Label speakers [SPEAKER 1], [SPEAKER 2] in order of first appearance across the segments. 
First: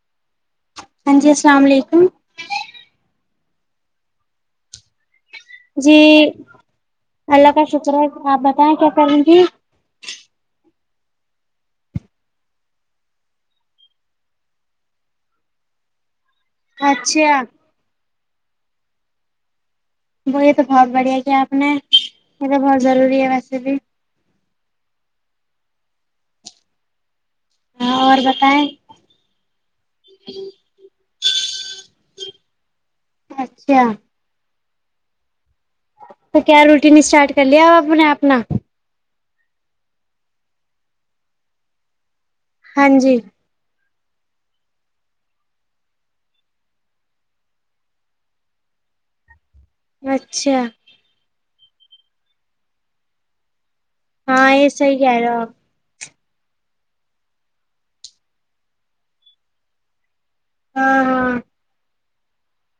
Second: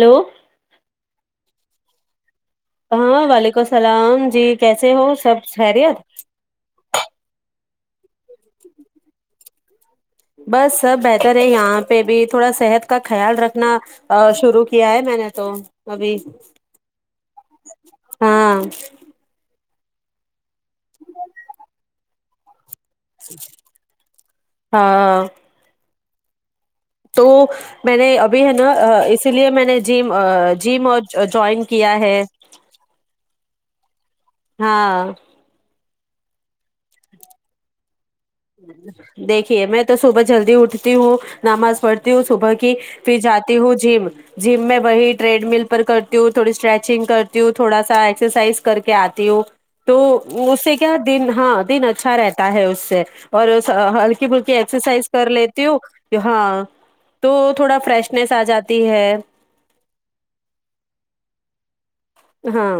[SPEAKER 1] hello
[SPEAKER 2] ہاں جی السلام علیکم
[SPEAKER 1] ہاں وعلیکم السلام جی کیسے ہو سب
[SPEAKER 2] جی
[SPEAKER 1] خیریت
[SPEAKER 2] اللہ کا شکر [inaudible] آپ بتائیں کیا کریں گی
[SPEAKER 1] بس سب بہتر ہے یہاں پہ بھی تھوڑا صحت کا خیال رکھنا شرو کیا ہے میں نے تو ابھی
[SPEAKER 2] اچھا
[SPEAKER 1] ہاں
[SPEAKER 2] وہی تو بہت بڑھیا کیا آپ نے [unintelligible] ویسے بھی
[SPEAKER 1] ہاں تو
[SPEAKER 2] ہاں
[SPEAKER 1] میں نے
[SPEAKER 2] اور
[SPEAKER 1] ابھی
[SPEAKER 2] بتائیں
[SPEAKER 1] ہینا اسی لیے میں نے جم جیم اور جوائن کیا ہے
[SPEAKER 2] اچھا
[SPEAKER 1] ہاں
[SPEAKER 2] تو کیا روٹین اسٹارٹ کر لیا اب اپ نے آپ
[SPEAKER 1] [unintelligible] دیکھیے میں تو صبح جلدی اٹھتی ہوں نماز پڑھتی ہو صبح کے
[SPEAKER 2] ہاں جی
[SPEAKER 1] پھر جاتے ہو جیم جم میں وبی ٹریڈ مل پر کرتی ہوں تھوڑی اسٹریچنگ کرتی ہوں تھوڑا سا ایکسرسائز کر کے آتی ہوں تو
[SPEAKER 2] اچھا
[SPEAKER 1] اس سے کیا دن ہاں دن اچھا رہتا ہے اس سے [unintelligible] ہلکی
[SPEAKER 2] ہاں
[SPEAKER 1] پھلکی
[SPEAKER 2] یہ
[SPEAKER 1] ایکزر
[SPEAKER 2] صحیح
[SPEAKER 1] سائز
[SPEAKER 2] کہہ رہے
[SPEAKER 1] کر
[SPEAKER 2] ہو آپ
[SPEAKER 1] لیتی ہوں ہاں تو تھوڑا فریشنیس آ جاتی ہے
[SPEAKER 2] ہاں ہاں
[SPEAKER 1] ہاں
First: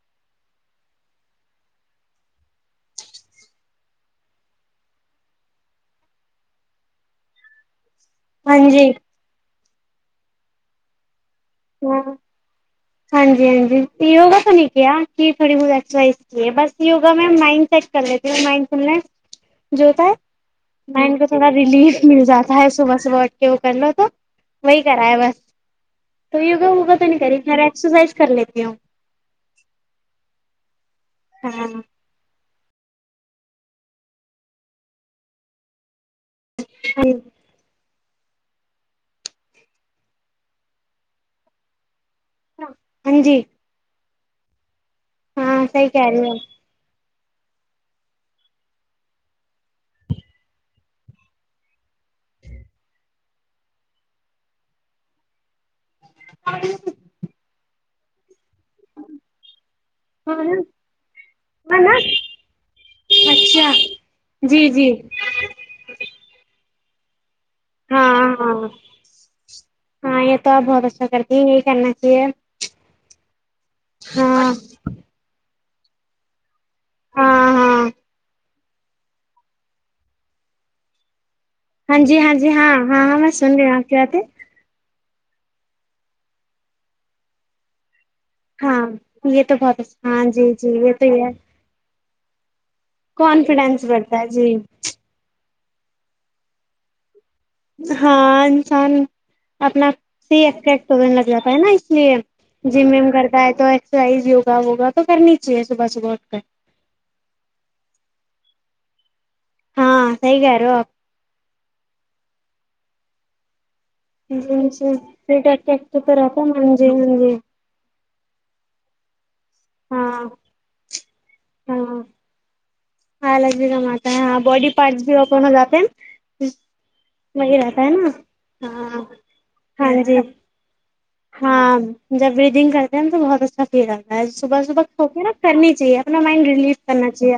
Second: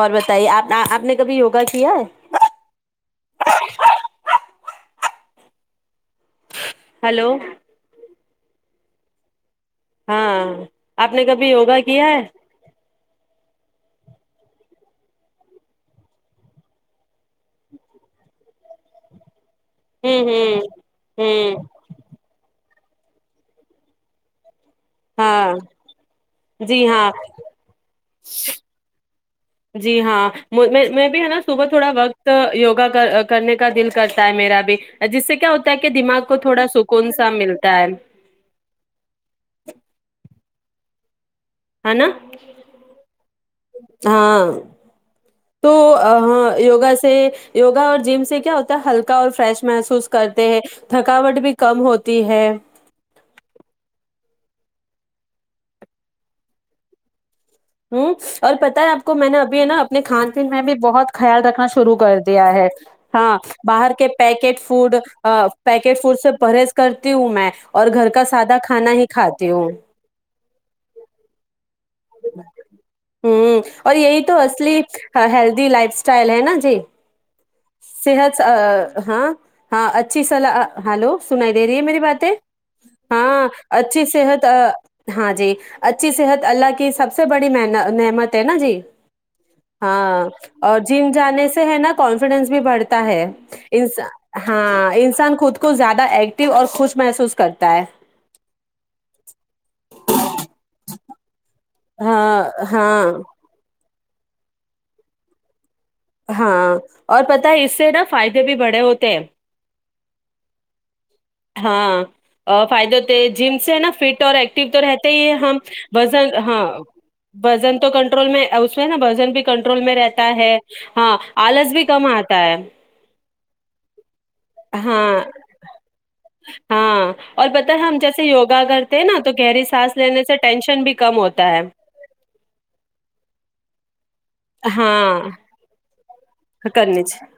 [SPEAKER 1] اور بتائیے آپ آپ نے کبھی یوگا کیا ہے ہلو
[SPEAKER 2] ہاں جی
[SPEAKER 1] ہاں آپ آپ نے کبھی یوگا
[SPEAKER 2] ہاں
[SPEAKER 1] کیا ہے
[SPEAKER 2] ہاں جی ہاں جی یوگا تو نہیں کیا کہ تھوڑی بہت کی بس یوگا میں ماینڈ سیٹ کر لیتی ہو جو ہوتا ہے
[SPEAKER 1] ہوں ہوں
[SPEAKER 2] مائنڈ کو تھوڑا
[SPEAKER 1] ہوں
[SPEAKER 2] ریلیف مل جاتا ہے صبح صبح اٹھ کے وہ کر لو تو وہی کرا ہے بس
[SPEAKER 1] ہاں
[SPEAKER 2] تو یوگا
[SPEAKER 1] جی
[SPEAKER 2] ووگا تو
[SPEAKER 1] ہاں
[SPEAKER 2] نہیں کری خرے ایکسرسائز کر لیتی ہوں
[SPEAKER 1] جی ہاں میں بھی ہے نا
[SPEAKER 2] ہاں
[SPEAKER 1] صبح تھوڑا وقت یوگ کرنے کا دل کرتا ہے میرا بھی جس سے کیا ہوتا ہے کہ دماغ کو تھوڑا سکون سا ملتا ہے [unintelligible] [unintelligible] ہے نا
[SPEAKER 2] ہاں جی
[SPEAKER 1] ہاں
[SPEAKER 2] ہاں
[SPEAKER 1] تو
[SPEAKER 2] صحیح کہہ رہی ہو
[SPEAKER 1] ہاں یوگا سے یوگا اور جم سے کیا ہوتا ہے ہلکا اور فریش محسوس کرتے ہیں تھکاوٹ بھی کم ہوتی ہے
[SPEAKER 2] ہاں
[SPEAKER 1] ہوں اور پت ہے آپ کو میں نے ابھی ہے نا اپنے کھان
[SPEAKER 2] ہاں
[SPEAKER 1] پین
[SPEAKER 2] نا
[SPEAKER 1] میں بھی بہت خیال رکھنا
[SPEAKER 2] ہاں نا
[SPEAKER 1] شروع کر دیا ہے ہاں
[SPEAKER 2] اچھا
[SPEAKER 1] باہر کے پیکٹ
[SPEAKER 2] جی جی
[SPEAKER 1] فوڈ پیکٹ فوڈ سے پرہیز کرتی ہوں میں اور گھر
[SPEAKER 2] ہاں
[SPEAKER 1] کا سادہ
[SPEAKER 2] ہاں
[SPEAKER 1] کھانا ہی کھاتی ہوں
[SPEAKER 2] ہاں یہ تو آپ بہت اچھا کرتی ہیں یہی کرنا چاہیے
[SPEAKER 1] ہ اور یہی
[SPEAKER 2] ہاں
[SPEAKER 1] تو اصلی ہے لی لائف سٹائل ہے نا جی
[SPEAKER 2] ہاں ہاں
[SPEAKER 1] صحت ہاں ہاں اچھی صلاح ہلو سنائی دے رہی ہے
[SPEAKER 2] ہاں
[SPEAKER 1] میری
[SPEAKER 2] جی
[SPEAKER 1] باتیں
[SPEAKER 2] ہاں جی ہاں میں
[SPEAKER 1] ہاں
[SPEAKER 2] سن رہی ہوں آپ کی
[SPEAKER 1] اچھی
[SPEAKER 2] باتیں
[SPEAKER 1] صحت ہاں جی اچھی صحت اللہ کی سب سے بڑی نعمت ہے نا جی
[SPEAKER 2] ہاں یہ تو بہت اچھا
[SPEAKER 1] ہاں
[SPEAKER 2] جی جی
[SPEAKER 1] اور
[SPEAKER 2] یہ تو
[SPEAKER 1] جم
[SPEAKER 2] یہ
[SPEAKER 1] جانے سے ہے نا کانفیڈنس بھی بڑھتی ہے
[SPEAKER 2] کانفیڈینس بڑھتا
[SPEAKER 1] انسان
[SPEAKER 2] ہے جی
[SPEAKER 1] ہاں انسان خود کو کو زیادہ ایکٹو اور خوش محسوس کر
[SPEAKER 2] ہاں انسان اپنا س تو لگ جاتا ہے نا اس لیے
[SPEAKER 1] ہاں
[SPEAKER 2] جم وم
[SPEAKER 1] ہاں
[SPEAKER 2] کرتا ہے تو رائز یوا ووگا تو کرنی چاہیے صبح صبح اٹھ کر
[SPEAKER 1] ہاں اور پتا ہے اس سے نا فائدے بھی بڑھ بڑے ہوتے
[SPEAKER 2] ہاں صحیح کہہ رہے ہو آپ
[SPEAKER 1] ہاں فائدہ تو جم سے نا فٹ اور ایکٹو تو رہتے ہی ہم
[SPEAKER 2] رہتا ہے
[SPEAKER 1] وز
[SPEAKER 2] ہاں جی ہاں جی
[SPEAKER 1] ہاںزن تو کن میں اس میں نا بجن بھیک کنٹرول میں رہتا
[SPEAKER 2] ہاں
[SPEAKER 1] ہے ہاں آلس بھی کم آتا ہے
[SPEAKER 2] ہاں ل بھی کم آتا ہے ہاں باڈی پارٹس بھی
[SPEAKER 1] ہاں
[SPEAKER 2] وپر ہو جاتے ہیں
[SPEAKER 1] ہاں اور
[SPEAKER 2] وہی
[SPEAKER 1] بت
[SPEAKER 2] رہتا ہے
[SPEAKER 1] ہم
[SPEAKER 2] نا
[SPEAKER 1] جیسے یوگا کرتے
[SPEAKER 2] ہاں
[SPEAKER 1] ہیں نا تو گہری سانس
[SPEAKER 2] ہاں
[SPEAKER 1] لینے
[SPEAKER 2] جی
[SPEAKER 1] سے ٹینشن بھی کم ہوتا ہے
[SPEAKER 2] ہاں جب بریدنگ کرتے ہیں نا تو بہت اچھا جا ب صبح صبح کھوک
[SPEAKER 1] ہاں
[SPEAKER 2] نا کرنی چاہیے اپنا مائنڈ ریلیف کرنا چاہیے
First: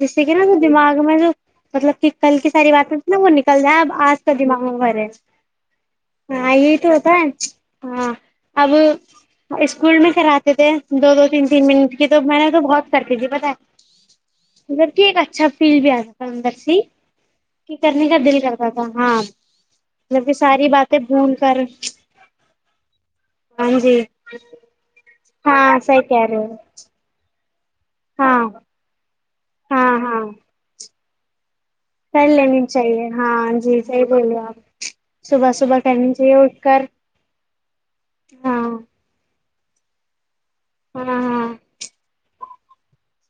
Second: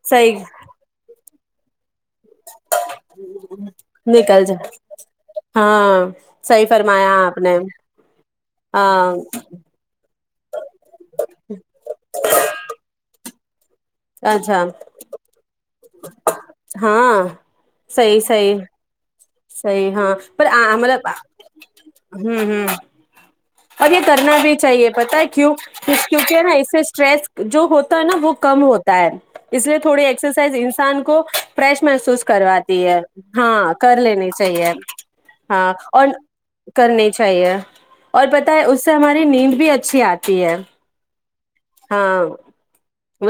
[SPEAKER 2] جس سے کہ
[SPEAKER 1] صحیح
[SPEAKER 2] نا دماغ میں جو مطلب کہ کل کی ساری باتیں تھی نا وہ نکل جائے اب آج کا
[SPEAKER 1] نکل جائے
[SPEAKER 2] دماغوں بھر ہے
[SPEAKER 1] ہاں
[SPEAKER 2] ہاں
[SPEAKER 1] صحیح
[SPEAKER 2] یہی تو
[SPEAKER 1] فرمایا
[SPEAKER 2] ہوتا
[SPEAKER 1] آپ نے
[SPEAKER 2] ہے ہاں اسکول کہراتے تھے دو دو تین تین منٹ کے تو میں نے تو بہت کر کے ت بت
[SPEAKER 1] اچھا
[SPEAKER 2] ٹھیک اچھا پ بھی آتا تھا اندر سے
[SPEAKER 1] ہاں
[SPEAKER 2] کہ کرنے کا دل کرتا تھا ہاں
[SPEAKER 1] سی ہاں
[SPEAKER 2] مطلب کہ
[SPEAKER 1] پر
[SPEAKER 2] ساری
[SPEAKER 1] ہمل
[SPEAKER 2] باتیں بھول کر
[SPEAKER 1] ہوں ہ ہاں
[SPEAKER 2] ہاں
[SPEAKER 1] اب
[SPEAKER 2] جی
[SPEAKER 1] یہ ترنا بھی چاہیے پت ہے کی
[SPEAKER 2] ہاں صحیح کہہ رہے
[SPEAKER 1] کیونکہ نا
[SPEAKER 2] ہو
[SPEAKER 1] اس سے اسٹریس جو ہوتا تو ہے نا وہ
[SPEAKER 2] ہاں
[SPEAKER 1] کم ہوتا ہے اس لیے
[SPEAKER 2] ہاں
[SPEAKER 1] تھوڑی
[SPEAKER 2] ہاں
[SPEAKER 1] ایککرسائز انسان کو فریش محسوس
[SPEAKER 2] کر لینی
[SPEAKER 1] کرواتی ہے
[SPEAKER 2] چاہیے
[SPEAKER 1] ہاں
[SPEAKER 2] جی
[SPEAKER 1] کر
[SPEAKER 2] صحیح
[SPEAKER 1] لینی
[SPEAKER 2] بولے آپ
[SPEAKER 1] چاہیے
[SPEAKER 2] صبح
[SPEAKER 1] ہاں
[SPEAKER 2] صبح
[SPEAKER 1] اور
[SPEAKER 2] کرنی چاہیے اٹھ کر
[SPEAKER 1] کرنی چاہیے پت
[SPEAKER 2] ہاں
[SPEAKER 1] ہے اس سے ہماری نہیں نیند بھی اچھی آتی ہے
[SPEAKER 2] ہاں ہاں
[SPEAKER 1] ہاں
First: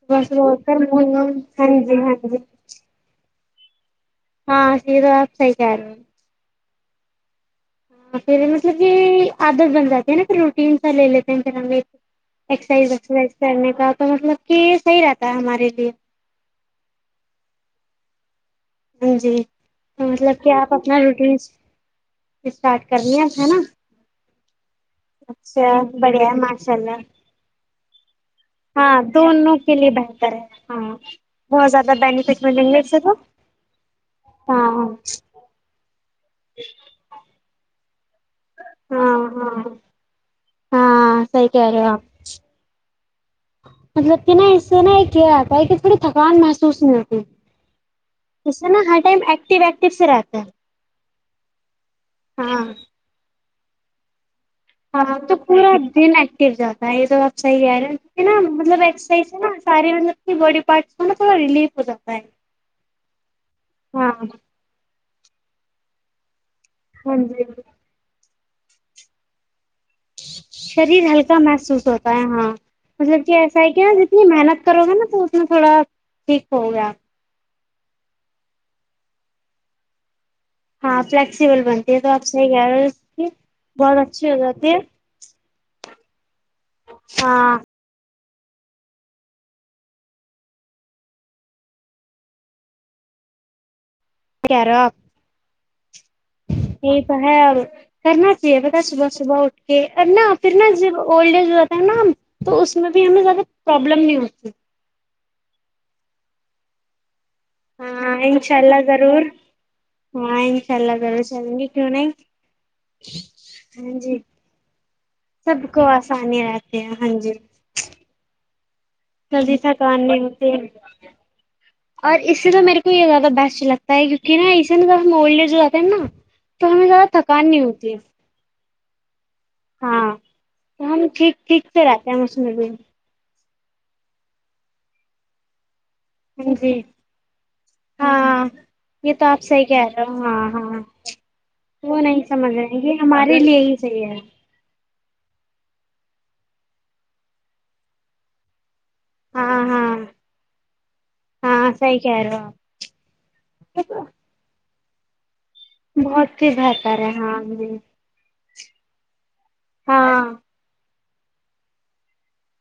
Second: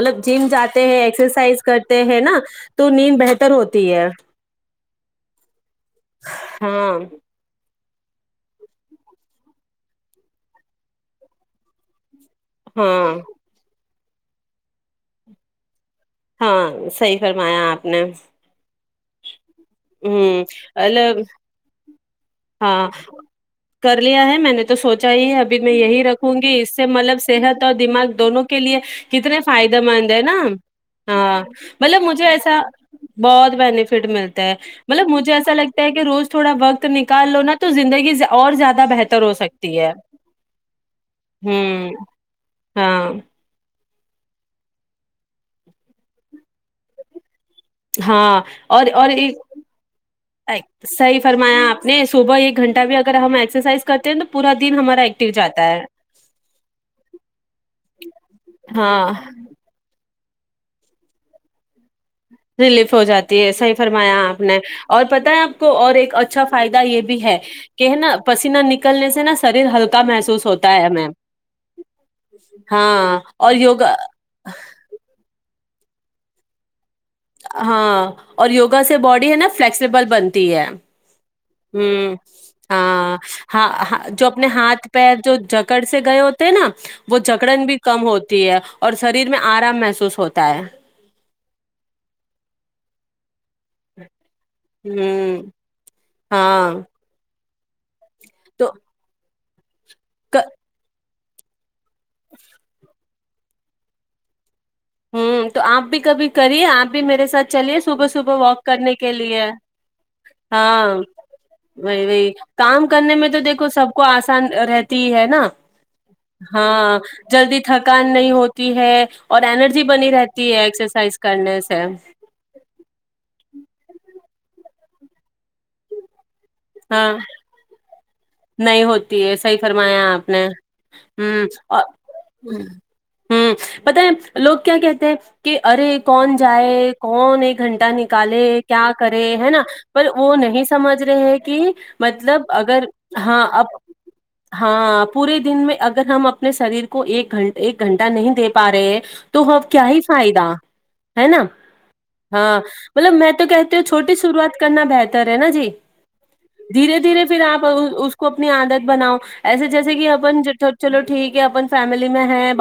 [SPEAKER 2] صبح
[SPEAKER 1] جم
[SPEAKER 2] صبح اٹھ کر
[SPEAKER 1] جاتے ہیں
[SPEAKER 2] منہ
[SPEAKER 1] ایکسرسائز
[SPEAKER 2] ہاں جی
[SPEAKER 1] کرتے
[SPEAKER 2] ہاں
[SPEAKER 1] ہیں
[SPEAKER 2] جی
[SPEAKER 1] نا تو نیند بہتر ر ہوتی ہے
[SPEAKER 2] ہاں سیرا آپ سر [unintelligible]
[SPEAKER 1] ہاں
[SPEAKER 2] ہاں پھر مطلب کہ آدھ دس بن جاتی ہیں نا پھر روٹین سا لے لیتے ہیں اکسرسائز
[SPEAKER 1] ہاں
[SPEAKER 2] وکسرسائز کرنے کا تو مطلب کہ یہ صحی رہتا ہے ہمارے لیے
[SPEAKER 1] ہاں صحی فرمایا آپ نے
[SPEAKER 2] ہ جی تو مطلب
[SPEAKER 1] ہ
[SPEAKER 2] کہ آپ
[SPEAKER 1] ال
[SPEAKER 2] اپنا روٹین اسٹارٹ
[SPEAKER 1] ہاں
[SPEAKER 2] کر لیا ہے نا
[SPEAKER 1] کر لیا ہے میں نے تو سوچا ہی ہے ابھی
[SPEAKER 2] اچھا
[SPEAKER 1] میں یہی
[SPEAKER 2] بڑھیا
[SPEAKER 1] رکھوں
[SPEAKER 2] ہے
[SPEAKER 1] گی
[SPEAKER 2] ماشاء
[SPEAKER 1] اس سے
[SPEAKER 2] اللہ
[SPEAKER 1] مطلب صحت تو دماغ دونوں کے لیے
[SPEAKER 2] ہاں
[SPEAKER 1] کتنے
[SPEAKER 2] دونوں کے
[SPEAKER 1] فائدہ
[SPEAKER 2] لیے
[SPEAKER 1] مند ہے
[SPEAKER 2] بہتر
[SPEAKER 1] نا ہاں
[SPEAKER 2] بہت زیادہ
[SPEAKER 1] مطلب مجھے
[SPEAKER 2] بینیفٹ
[SPEAKER 1] ایسا
[SPEAKER 2] ملیں گے اس سے تو
[SPEAKER 1] بہت بینیفٹ ملتا ہے
[SPEAKER 2] ہاں
[SPEAKER 1] مطلب مجھے ایسا لگتا ہے کہ روز تھوڑا وقت نک تو زندگی اور زیادہ
[SPEAKER 2] ہاں
[SPEAKER 1] بہتر ہو
[SPEAKER 2] ہاں
[SPEAKER 1] سکتی ہے
[SPEAKER 2] ہاں صحیح کہہ رہے
[SPEAKER 1] ہوں
[SPEAKER 2] ہو آپ
[SPEAKER 1] ہاں
[SPEAKER 2] مطلب کہ نا اس سے نا یہ کیا آتا ہے کہ تھوڑی تھکان محسوس نہیں ہوتی
[SPEAKER 1] ہاں
[SPEAKER 2] اس سے نا
[SPEAKER 1] اور
[SPEAKER 2] ہر
[SPEAKER 1] اور
[SPEAKER 2] ٹائم
[SPEAKER 1] ایک
[SPEAKER 2] ایکٹیو ایکٹیو سے رہتا ہے
[SPEAKER 1] صحیح فرمایا آپ نے صبح ایک
[SPEAKER 2] ہاں
[SPEAKER 1] گھنٹہ بھی اگر ہم ای ایکرائز کرتے ہیں تو پورا دن ہمارا
[SPEAKER 2] ہاں
[SPEAKER 1] ایکٹو
[SPEAKER 2] تو
[SPEAKER 1] جاتا
[SPEAKER 2] پورا
[SPEAKER 1] ہے
[SPEAKER 2] دن ایکٹو جاتا ہے یہ تو آپ صحیح ہےا نا مطلب
[SPEAKER 1] ہاں
[SPEAKER 2] ایکرائز ہے نا سارے مطلب بڈی پارٹس ک تھوا ریلیف ہوا
[SPEAKER 1] ریلیف ہو جاتی ہے صحیح فرمایا آپ نے اور پتہ ہے آپ کو اور ایک اچھا فائدہ یہ
[SPEAKER 2] ہاں
[SPEAKER 1] بھی ہے
[SPEAKER 2] جی
[SPEAKER 1] کہ ہے نا پسی نہ نکلنے سے نہا شریر ہلک
[SPEAKER 2] شریر ہلکا محسوس ہوتا ہے ہاں
[SPEAKER 1] ہاں
[SPEAKER 2] مطلب کہ
[SPEAKER 1] اور
[SPEAKER 2] ایسا ہے کہ
[SPEAKER 1] یوگا
[SPEAKER 2] ن جتنی محنت کرو گا نا تو اتنا تھوڑا ٹھیک ہو گیا
[SPEAKER 1] ہاں اور یوگا سے باڈی ہے نا فلیکسیبل بنتی ہے
[SPEAKER 2] ہاں فلیکسیبل بنتی ہے تو آپ صحیح کہہ رہے ہو
[SPEAKER 1] ہ
[SPEAKER 2] کہ
[SPEAKER 1] ہ
[SPEAKER 2] بہت
[SPEAKER 1] جو
[SPEAKER 2] اچھی ہو
[SPEAKER 1] اپنے
[SPEAKER 2] جاتی ہے
[SPEAKER 1] ہاتھ پہ جو جگ کر سے گئے ہو نا وہ
[SPEAKER 2] ہاں
[SPEAKER 1] جکڑن بھی کم ہوتا ہے اور شریر میں آرام محسوس ہوتا ہے ہم
[SPEAKER 2] یہ تو ہے آ کرنا چاہے
[SPEAKER 1] تو
[SPEAKER 2] بتا صبح صبح اٹھ
[SPEAKER 1] ک
[SPEAKER 2] پھر ج اولڈ ایج ہو جتا ہے نا تو اس میں بھی ہمیں زیادہ پرابلم نہیں ہوتی
[SPEAKER 1] ہوں تو آپ بھی کبھی کریے آپ بھی میرے ساتھ چلیے صبح
[SPEAKER 2] ہاں
[SPEAKER 1] صبح
[SPEAKER 2] انشاء
[SPEAKER 1] واک
[SPEAKER 2] اللہ
[SPEAKER 1] کرنے کے
[SPEAKER 2] ضرور
[SPEAKER 1] لیے
[SPEAKER 2] انشاء
[SPEAKER 1] ہاں
[SPEAKER 2] اللہ ضرور چلیں گے کیوں
[SPEAKER 1] وہی
[SPEAKER 2] نہیں
[SPEAKER 1] وہی کام کرنے میں تو دیکھو سب
[SPEAKER 2] ہاں
[SPEAKER 1] کو
[SPEAKER 2] جی
[SPEAKER 1] آسان رہتی ہی ہے نا
[SPEAKER 2] سب کو آسانی رہتی ہے
[SPEAKER 1] ہاں
[SPEAKER 2] جی
[SPEAKER 1] جلدی تھکان نہیں ہوتی ہے اور
[SPEAKER 2] جلدی
[SPEAKER 1] اینرجی
[SPEAKER 2] اور اس میں میرے کو یہ زیادہ بس لگتا ہے کیونکہ نہا اسن تو مول جوتے ہیں نا تو ہمیں زیادہ
[SPEAKER 1] ہاں
[SPEAKER 2] تھکان نہیں ہوتی ہے
[SPEAKER 1] نہیں ہو یہ صحی فرمایا
[SPEAKER 2] ہاں
[SPEAKER 1] آپ نے
[SPEAKER 2] تو ہم ٹھیک
[SPEAKER 1] ہ
[SPEAKER 2] ٹھیک
[SPEAKER 1] اور
[SPEAKER 2] سے رہتے ہیں اس میں
[SPEAKER 1] ہ
[SPEAKER 2] بھی
[SPEAKER 1] ہ پت ہے لوگ کیا کہتے ہیں کہ ارے کون
[SPEAKER 2] ہاں جی
[SPEAKER 1] جائے کون ایک گھنٹہ نکالے
[SPEAKER 2] ہاں
[SPEAKER 1] کیا
[SPEAKER 2] یہ
[SPEAKER 1] کرے
[SPEAKER 2] تو آپ
[SPEAKER 1] ہے نا
[SPEAKER 2] صحیح کہہ رہے
[SPEAKER 1] پر
[SPEAKER 2] ہو
[SPEAKER 1] وہ
[SPEAKER 2] ہاں
[SPEAKER 1] نہیں
[SPEAKER 2] ہاں
[SPEAKER 1] سمجھ رہے ہیں کہ مطلب اگر
[SPEAKER 2] میرے
[SPEAKER 1] ہاں
[SPEAKER 2] لیے
[SPEAKER 1] اب
[SPEAKER 2] ہی صحیحے
[SPEAKER 1] ہاں پورے دن میں اگر ہم اپنے شریر کو ایک گھنٹ ایک گھنٹہ نہیں دے پا رہے ہیں تو
[SPEAKER 2] ہاں
[SPEAKER 1] اب کیا
[SPEAKER 2] ہاں
[SPEAKER 1] ہی فائدہ ہے نا
[SPEAKER 2] ہاں صحیح کہہ رہے ہو
[SPEAKER 1] ہاں مطلب میں تو کہتی ہوں
[SPEAKER 2] آپ
[SPEAKER 1] چھوٹی شروعات کے کرنا بہتر ہے نا جی
[SPEAKER 2] بہت ہی بہتر
[SPEAKER 1] دھیرے
[SPEAKER 2] ہے
[SPEAKER 1] دھیرے
[SPEAKER 2] ہاں
[SPEAKER 1] پھر
[SPEAKER 2] ہم
[SPEAKER 1] آپ اس کو اپنی عادت بناؤ ایسے جیسے کہ
[SPEAKER 2] ہاں
[SPEAKER 1] اپنوٹ چھوٹ ٹھیک ہے اپن فیملی میں ہے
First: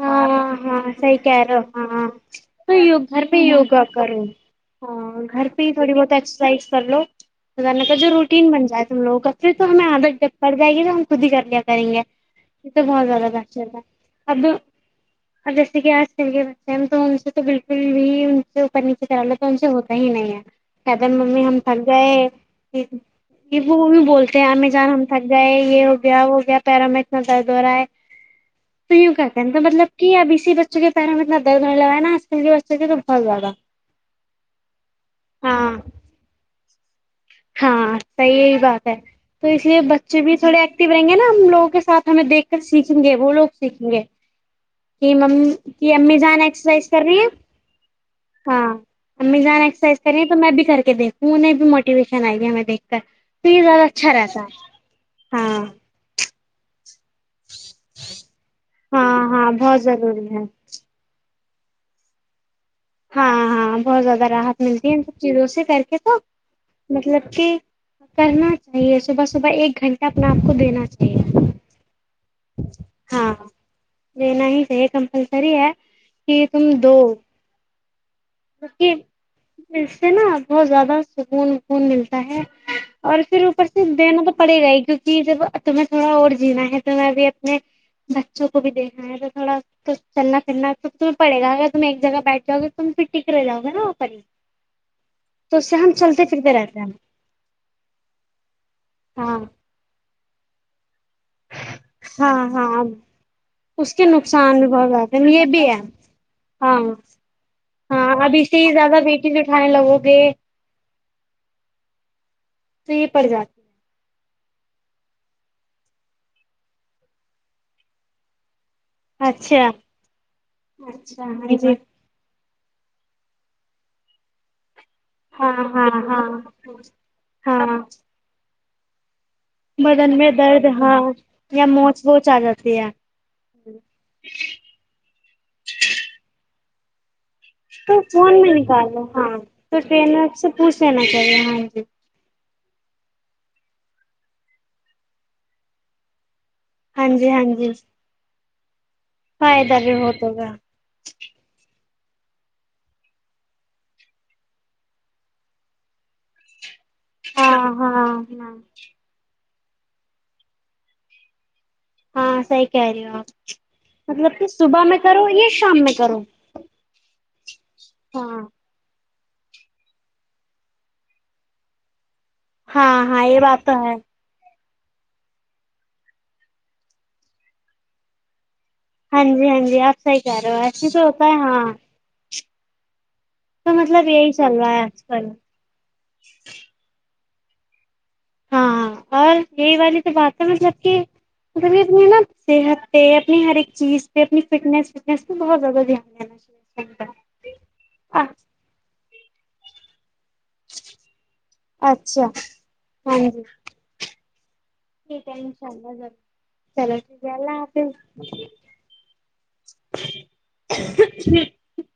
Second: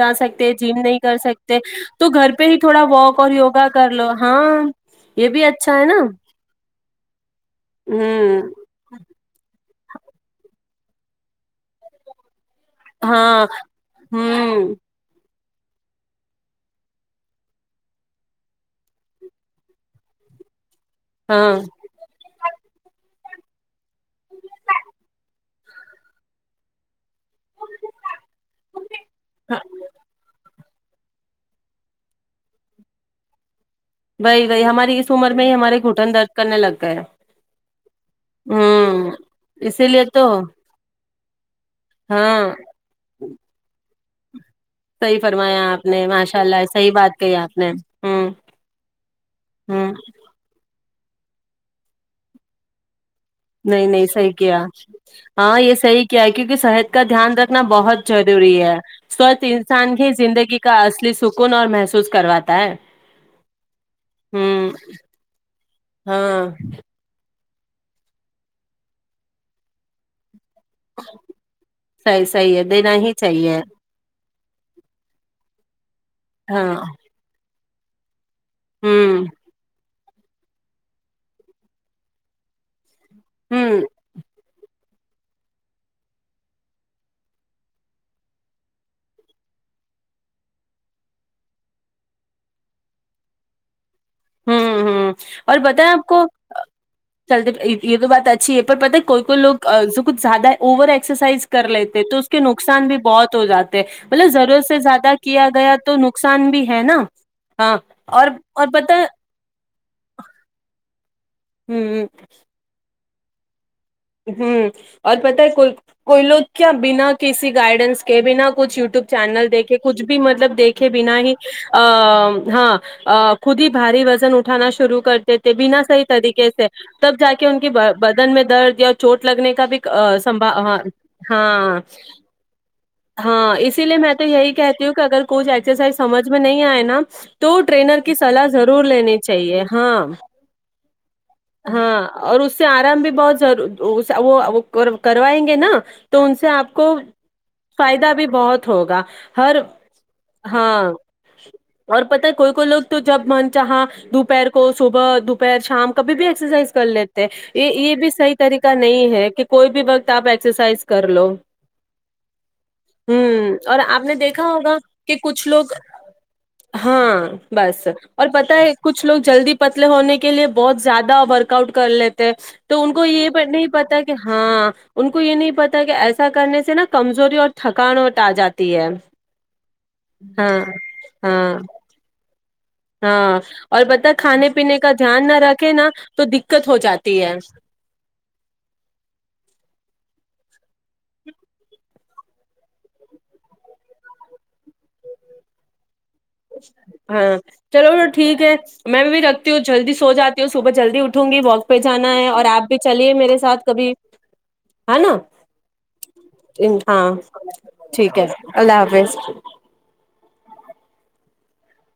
[SPEAKER 2] ہاں ہ ہاں صحیح کہہ رہا ہ ہاں
[SPEAKER 1] تو گھر پہ ہی تھوڑا
[SPEAKER 2] تو
[SPEAKER 1] واک
[SPEAKER 2] گھر
[SPEAKER 1] اور
[SPEAKER 2] پہ یوگا
[SPEAKER 1] کر لو
[SPEAKER 2] کرو
[SPEAKER 1] ہاں
[SPEAKER 2] ہ
[SPEAKER 1] یہ بھی
[SPEAKER 2] گھر پہ ہی
[SPEAKER 1] اچھا ہے
[SPEAKER 2] تھوڑی
[SPEAKER 1] نا
[SPEAKER 2] بہت ایکسرسائز کر لو اان کا جو
[SPEAKER 1] ہوں
[SPEAKER 2] روٹین بن جائے تم لوگوں کا پھر تو ہمیں عدت جب پڑ جائے گی تو ہم خود ہی کر لیا کریں گے تو بہت زیادہ
[SPEAKER 1] ہاں
[SPEAKER 2] بہتر تھا
[SPEAKER 1] ہوں
[SPEAKER 2] اور اب جیسے کہ آج کل کے بچے ہیں تو ان سے تو بالکل بھی ان سے اوپر نیچے چال ل تو ان سے ہوتا ہی نہیں ہے کہتے ہیں ممی
[SPEAKER 1] ہاں
[SPEAKER 2] ہم تھک گئے یہ وہ بھی بولتے ہیں ہمیں جان ہم تھک گئے یہ ہو گیا وہ ہو گیا پیرامیڈ درد ہو رہا ہے تو یوں کرتے ن تو مطلب کہ اب اسی بچ چہ پہے میں ات دنے لگائے نا تو بہت زیادہ
[SPEAKER 1] بی وہی ہماری اس عمر میں ہی
[SPEAKER 2] ہاں
[SPEAKER 1] ہمارے گھٹن درج کرنے لگتا کہ
[SPEAKER 2] ہاں صحیح یہی بات ہے تو اس لیے
[SPEAKER 1] اسی
[SPEAKER 2] بچے
[SPEAKER 1] تو
[SPEAKER 2] بھی تھوڑے ایکٹیو رہیں گے نا ہم لوگوں کے ساتھ ہمیں دیکھ
[SPEAKER 1] ہاں
[SPEAKER 2] کر سیکھیں گے وہ لوگ سیکھیں گے
[SPEAKER 1] صحیح فرمایا آپ
[SPEAKER 2] کہ
[SPEAKER 1] نے
[SPEAKER 2] امی جان
[SPEAKER 1] ماشاء اللہ
[SPEAKER 2] ایکسرسائز
[SPEAKER 1] صحیح
[SPEAKER 2] کر رہی
[SPEAKER 1] بات
[SPEAKER 2] ہیں
[SPEAKER 1] کہی آپ نے ہوں
[SPEAKER 2] ہاں امی جان
[SPEAKER 1] ہوں
[SPEAKER 2] ایکسرسائز کر رہی ہیں تو میں بھی کر کے دیکھ وہ نہیں م موٹیویشن آئی ہے ہمیں دیکھ کر تو یہ زیادہ
[SPEAKER 1] نہیں نہیں
[SPEAKER 2] اچھا
[SPEAKER 1] صحیح
[SPEAKER 2] رہتا
[SPEAKER 1] کیا
[SPEAKER 2] ہے
[SPEAKER 1] ہاں یہ صحی کیا کیا کیونکہ سحت کا دھیان رکھنا بہت ضروری ہے
[SPEAKER 2] ہاں
[SPEAKER 1] سوچھ
[SPEAKER 2] ہاں بہت
[SPEAKER 1] انسان کی
[SPEAKER 2] ضروری ہے
[SPEAKER 1] زندگی کا اصلی سکون اور محسوس کرواتا ہے
[SPEAKER 2] ہاں ہاں بہت زیادہ راحت
[SPEAKER 1] ہوں
[SPEAKER 2] ملتی ہے ان سب چیزوں سے کر کے تو
[SPEAKER 1] ہاں
[SPEAKER 2] مطلب کہ کرنا چاہیے صبح صبح ایک گھنٹہ اپنا کو دینا چاہے
[SPEAKER 1] صحیح صحیح ہے دینا ہی
[SPEAKER 2] ہاں
[SPEAKER 1] چاہیے
[SPEAKER 2] دینا ہی چاہے کمپلسری ہے کہ
[SPEAKER 1] ہاں
[SPEAKER 2] تم دو مک
[SPEAKER 1] ہوں
[SPEAKER 2] سے نا بہت زیادہ سکون وکون ملتا ہے اور پھر اوپر
[SPEAKER 1] ہوں
[SPEAKER 2] سے دینا تو پڑے ہی رہا ہی کیونکہ جی جب تمہیں تھوڑا اور جینا ہے تویں ا بھی اپنے بچوں کو بھی دیکھنا ہے تو تھوڑا چلنا پھرنا تو تمہیں پڑے گا اگر تم ایک جگہ بیٹھ جاؤ گے تم پھر ٹک رہے لاگا نا اوپر ہی
[SPEAKER 1] ہوں ہ
[SPEAKER 2] تو
[SPEAKER 1] اور
[SPEAKER 2] اس سے
[SPEAKER 1] بتائیں
[SPEAKER 2] ہم
[SPEAKER 1] آپ کو
[SPEAKER 2] چلتے پھرتے رہتے ہیں
[SPEAKER 1] چلتے یہ تو بات اچھی ہے پر پتا کوئی کوئی
[SPEAKER 2] ہاں
[SPEAKER 1] لوگ کچھیادہ اوور ای ایکسرسائز کر لیتے تو اس
[SPEAKER 2] ہاں
[SPEAKER 1] کے نقصان
[SPEAKER 2] ہاں
[SPEAKER 1] بھی بہت ہو جاتے
[SPEAKER 2] اس کے
[SPEAKER 1] مطلب
[SPEAKER 2] نقصان
[SPEAKER 1] ضرورت
[SPEAKER 2] بھی
[SPEAKER 1] سے
[SPEAKER 2] بہت
[SPEAKER 1] زیادہ
[SPEAKER 2] ہیں یہ
[SPEAKER 1] کیا
[SPEAKER 2] بھی
[SPEAKER 1] گیا
[SPEAKER 2] ہے
[SPEAKER 1] تو نقصان بھی
[SPEAKER 2] ہاں
[SPEAKER 1] ہے نا ہاں اور اور پت
[SPEAKER 2] چیز اٹھانے لگو گے
[SPEAKER 1] ہوں ہ
[SPEAKER 2] تو یہ پڑ جاتی ہے
[SPEAKER 1] ہوں اور پت ہے کوئی کوئی لوگ کیا بنا کسی گائیڈنس کے بنا کچھ یوٹیوب
[SPEAKER 2] ہے
[SPEAKER 1] چینل
[SPEAKER 2] اچھا
[SPEAKER 1] دیکھے کچھ بھی مطلب دیکھے بنا ہی
[SPEAKER 2] اچھا جی
[SPEAKER 1] ا ہاں خود ہی باری وزن اٹھانا شرو کرتے تھے
[SPEAKER 2] ہاں
[SPEAKER 1] بنا
[SPEAKER 2] ہاں
[SPEAKER 1] صحیح
[SPEAKER 2] ہاں
[SPEAKER 1] طریقے سے تب جا کے ان کی
[SPEAKER 2] ہاں
[SPEAKER 1] بدن میں درد یا چوٹ لگنے کا بھی
[SPEAKER 2] بدن میں
[SPEAKER 1] سبا
[SPEAKER 2] درد
[SPEAKER 1] ہ
[SPEAKER 2] ہاں یا
[SPEAKER 1] ہاں
[SPEAKER 2] موچ ووچ آ جاتی ہے
[SPEAKER 1] ہاں اسی لیے میں تو یہی کہتی ہوں کہ اگر کوچھ ایکسرسائز سمجھ میں نہیں آئے نا ن تو ٹرینر کی
[SPEAKER 2] فون
[SPEAKER 1] سلاح
[SPEAKER 2] میں
[SPEAKER 1] ضرور
[SPEAKER 2] نکالو
[SPEAKER 1] لینی
[SPEAKER 2] ہاں
[SPEAKER 1] چاہیے
[SPEAKER 2] تو
[SPEAKER 1] ہاں
[SPEAKER 2] ٹرینر سے پوچھ لینا چاہیے جی
[SPEAKER 1] ہاں اور اس سے آرام بھی بہت ضروری وہ کروائیں گے نا تو ان سے سے آپ کو
[SPEAKER 2] ہاں جی ہاں جی
[SPEAKER 1] فائدہ بھی بہت ہوگا ہر
[SPEAKER 2] فائدہ بھی ہوت ہوگا
[SPEAKER 1] ہاں اور پتہ کوئی کوئی لوگ تو جب من چاہا دوپہر کو صبح دوپہر شام کبھی بھی ایکسرسائز کر لیتے ہیں
[SPEAKER 2] ہاں
[SPEAKER 1] یہ
[SPEAKER 2] ہاں
[SPEAKER 1] یہ بھی صحیح
[SPEAKER 2] ہاں
[SPEAKER 1] طریقہ نہیں ہے کہ کوئی بھی وقت آپ ایکسرسائز کر لو
[SPEAKER 2] ہاں صحیح کہہ رہی ہو آپ
[SPEAKER 1] ہوں اور آپ نے
[SPEAKER 2] مطلب کہ
[SPEAKER 1] دیکھا ہوگا
[SPEAKER 2] صبح میں
[SPEAKER 1] کہ
[SPEAKER 2] کرو یا
[SPEAKER 1] کچھ لوگ
[SPEAKER 2] شام میں کرو
[SPEAKER 1] ہاں بس اور
[SPEAKER 2] ہاں
[SPEAKER 1] پتا ہے کچھ کچ لوگ جلدی پتلے ہونے کے لیے بہت زیادہ ورک آؤٹ کر لیتے تو ان کو
[SPEAKER 2] ہاں ہاں
[SPEAKER 1] یہ
[SPEAKER 2] بات
[SPEAKER 1] نہیں
[SPEAKER 2] تو ہے
[SPEAKER 1] پتا کہ ہاں ان کو یہ نہیں پتا کہ ایسا کرنے سے نا کمزوری اور تھکانوٹ آ جاتا
[SPEAKER 2] ہاں جی ہاں جی آپ صحیح کہہ رہے ہو ایسے تو ہوتا ہے ہاں
[SPEAKER 1] ہاں
[SPEAKER 2] تو
[SPEAKER 1] اور بت
[SPEAKER 2] مطلب یہی
[SPEAKER 1] کھانے
[SPEAKER 2] چل رہا
[SPEAKER 1] پینے
[SPEAKER 2] ہے
[SPEAKER 1] کا
[SPEAKER 2] آج کل
[SPEAKER 1] دھیان نہ رکھے نا تو دقت ہو جاتی ہے [inaudible]
[SPEAKER 2] ہاں اور یہی والی تو بات ہے مطلب کہ مطلب یہ اپنی نا صحت پہ اپنی ہر ایک چیز پہ اپنی فٹنیس وٹنیس پہ بہت زیادہ دھیان دینا چاہیے
[SPEAKER 1] ہاں چلو ٹھیک ہے میں بھی بھی ر ہو جلدی سو جاتی تو صبح جلدی اٹھوں گی واک پہ جانا
[SPEAKER 2] اچھا
[SPEAKER 1] ہے اور آپ بھی چلیے میرے ساتھ کبھی
[SPEAKER 2] ٹیک ہے ان شاء اللہ ر چلو
[SPEAKER 1] ہاں
[SPEAKER 2] ٹھیک ہےلہ آ
[SPEAKER 1] ٹھیک ہے اللہ حافظ
[SPEAKER 2] [unintelligible]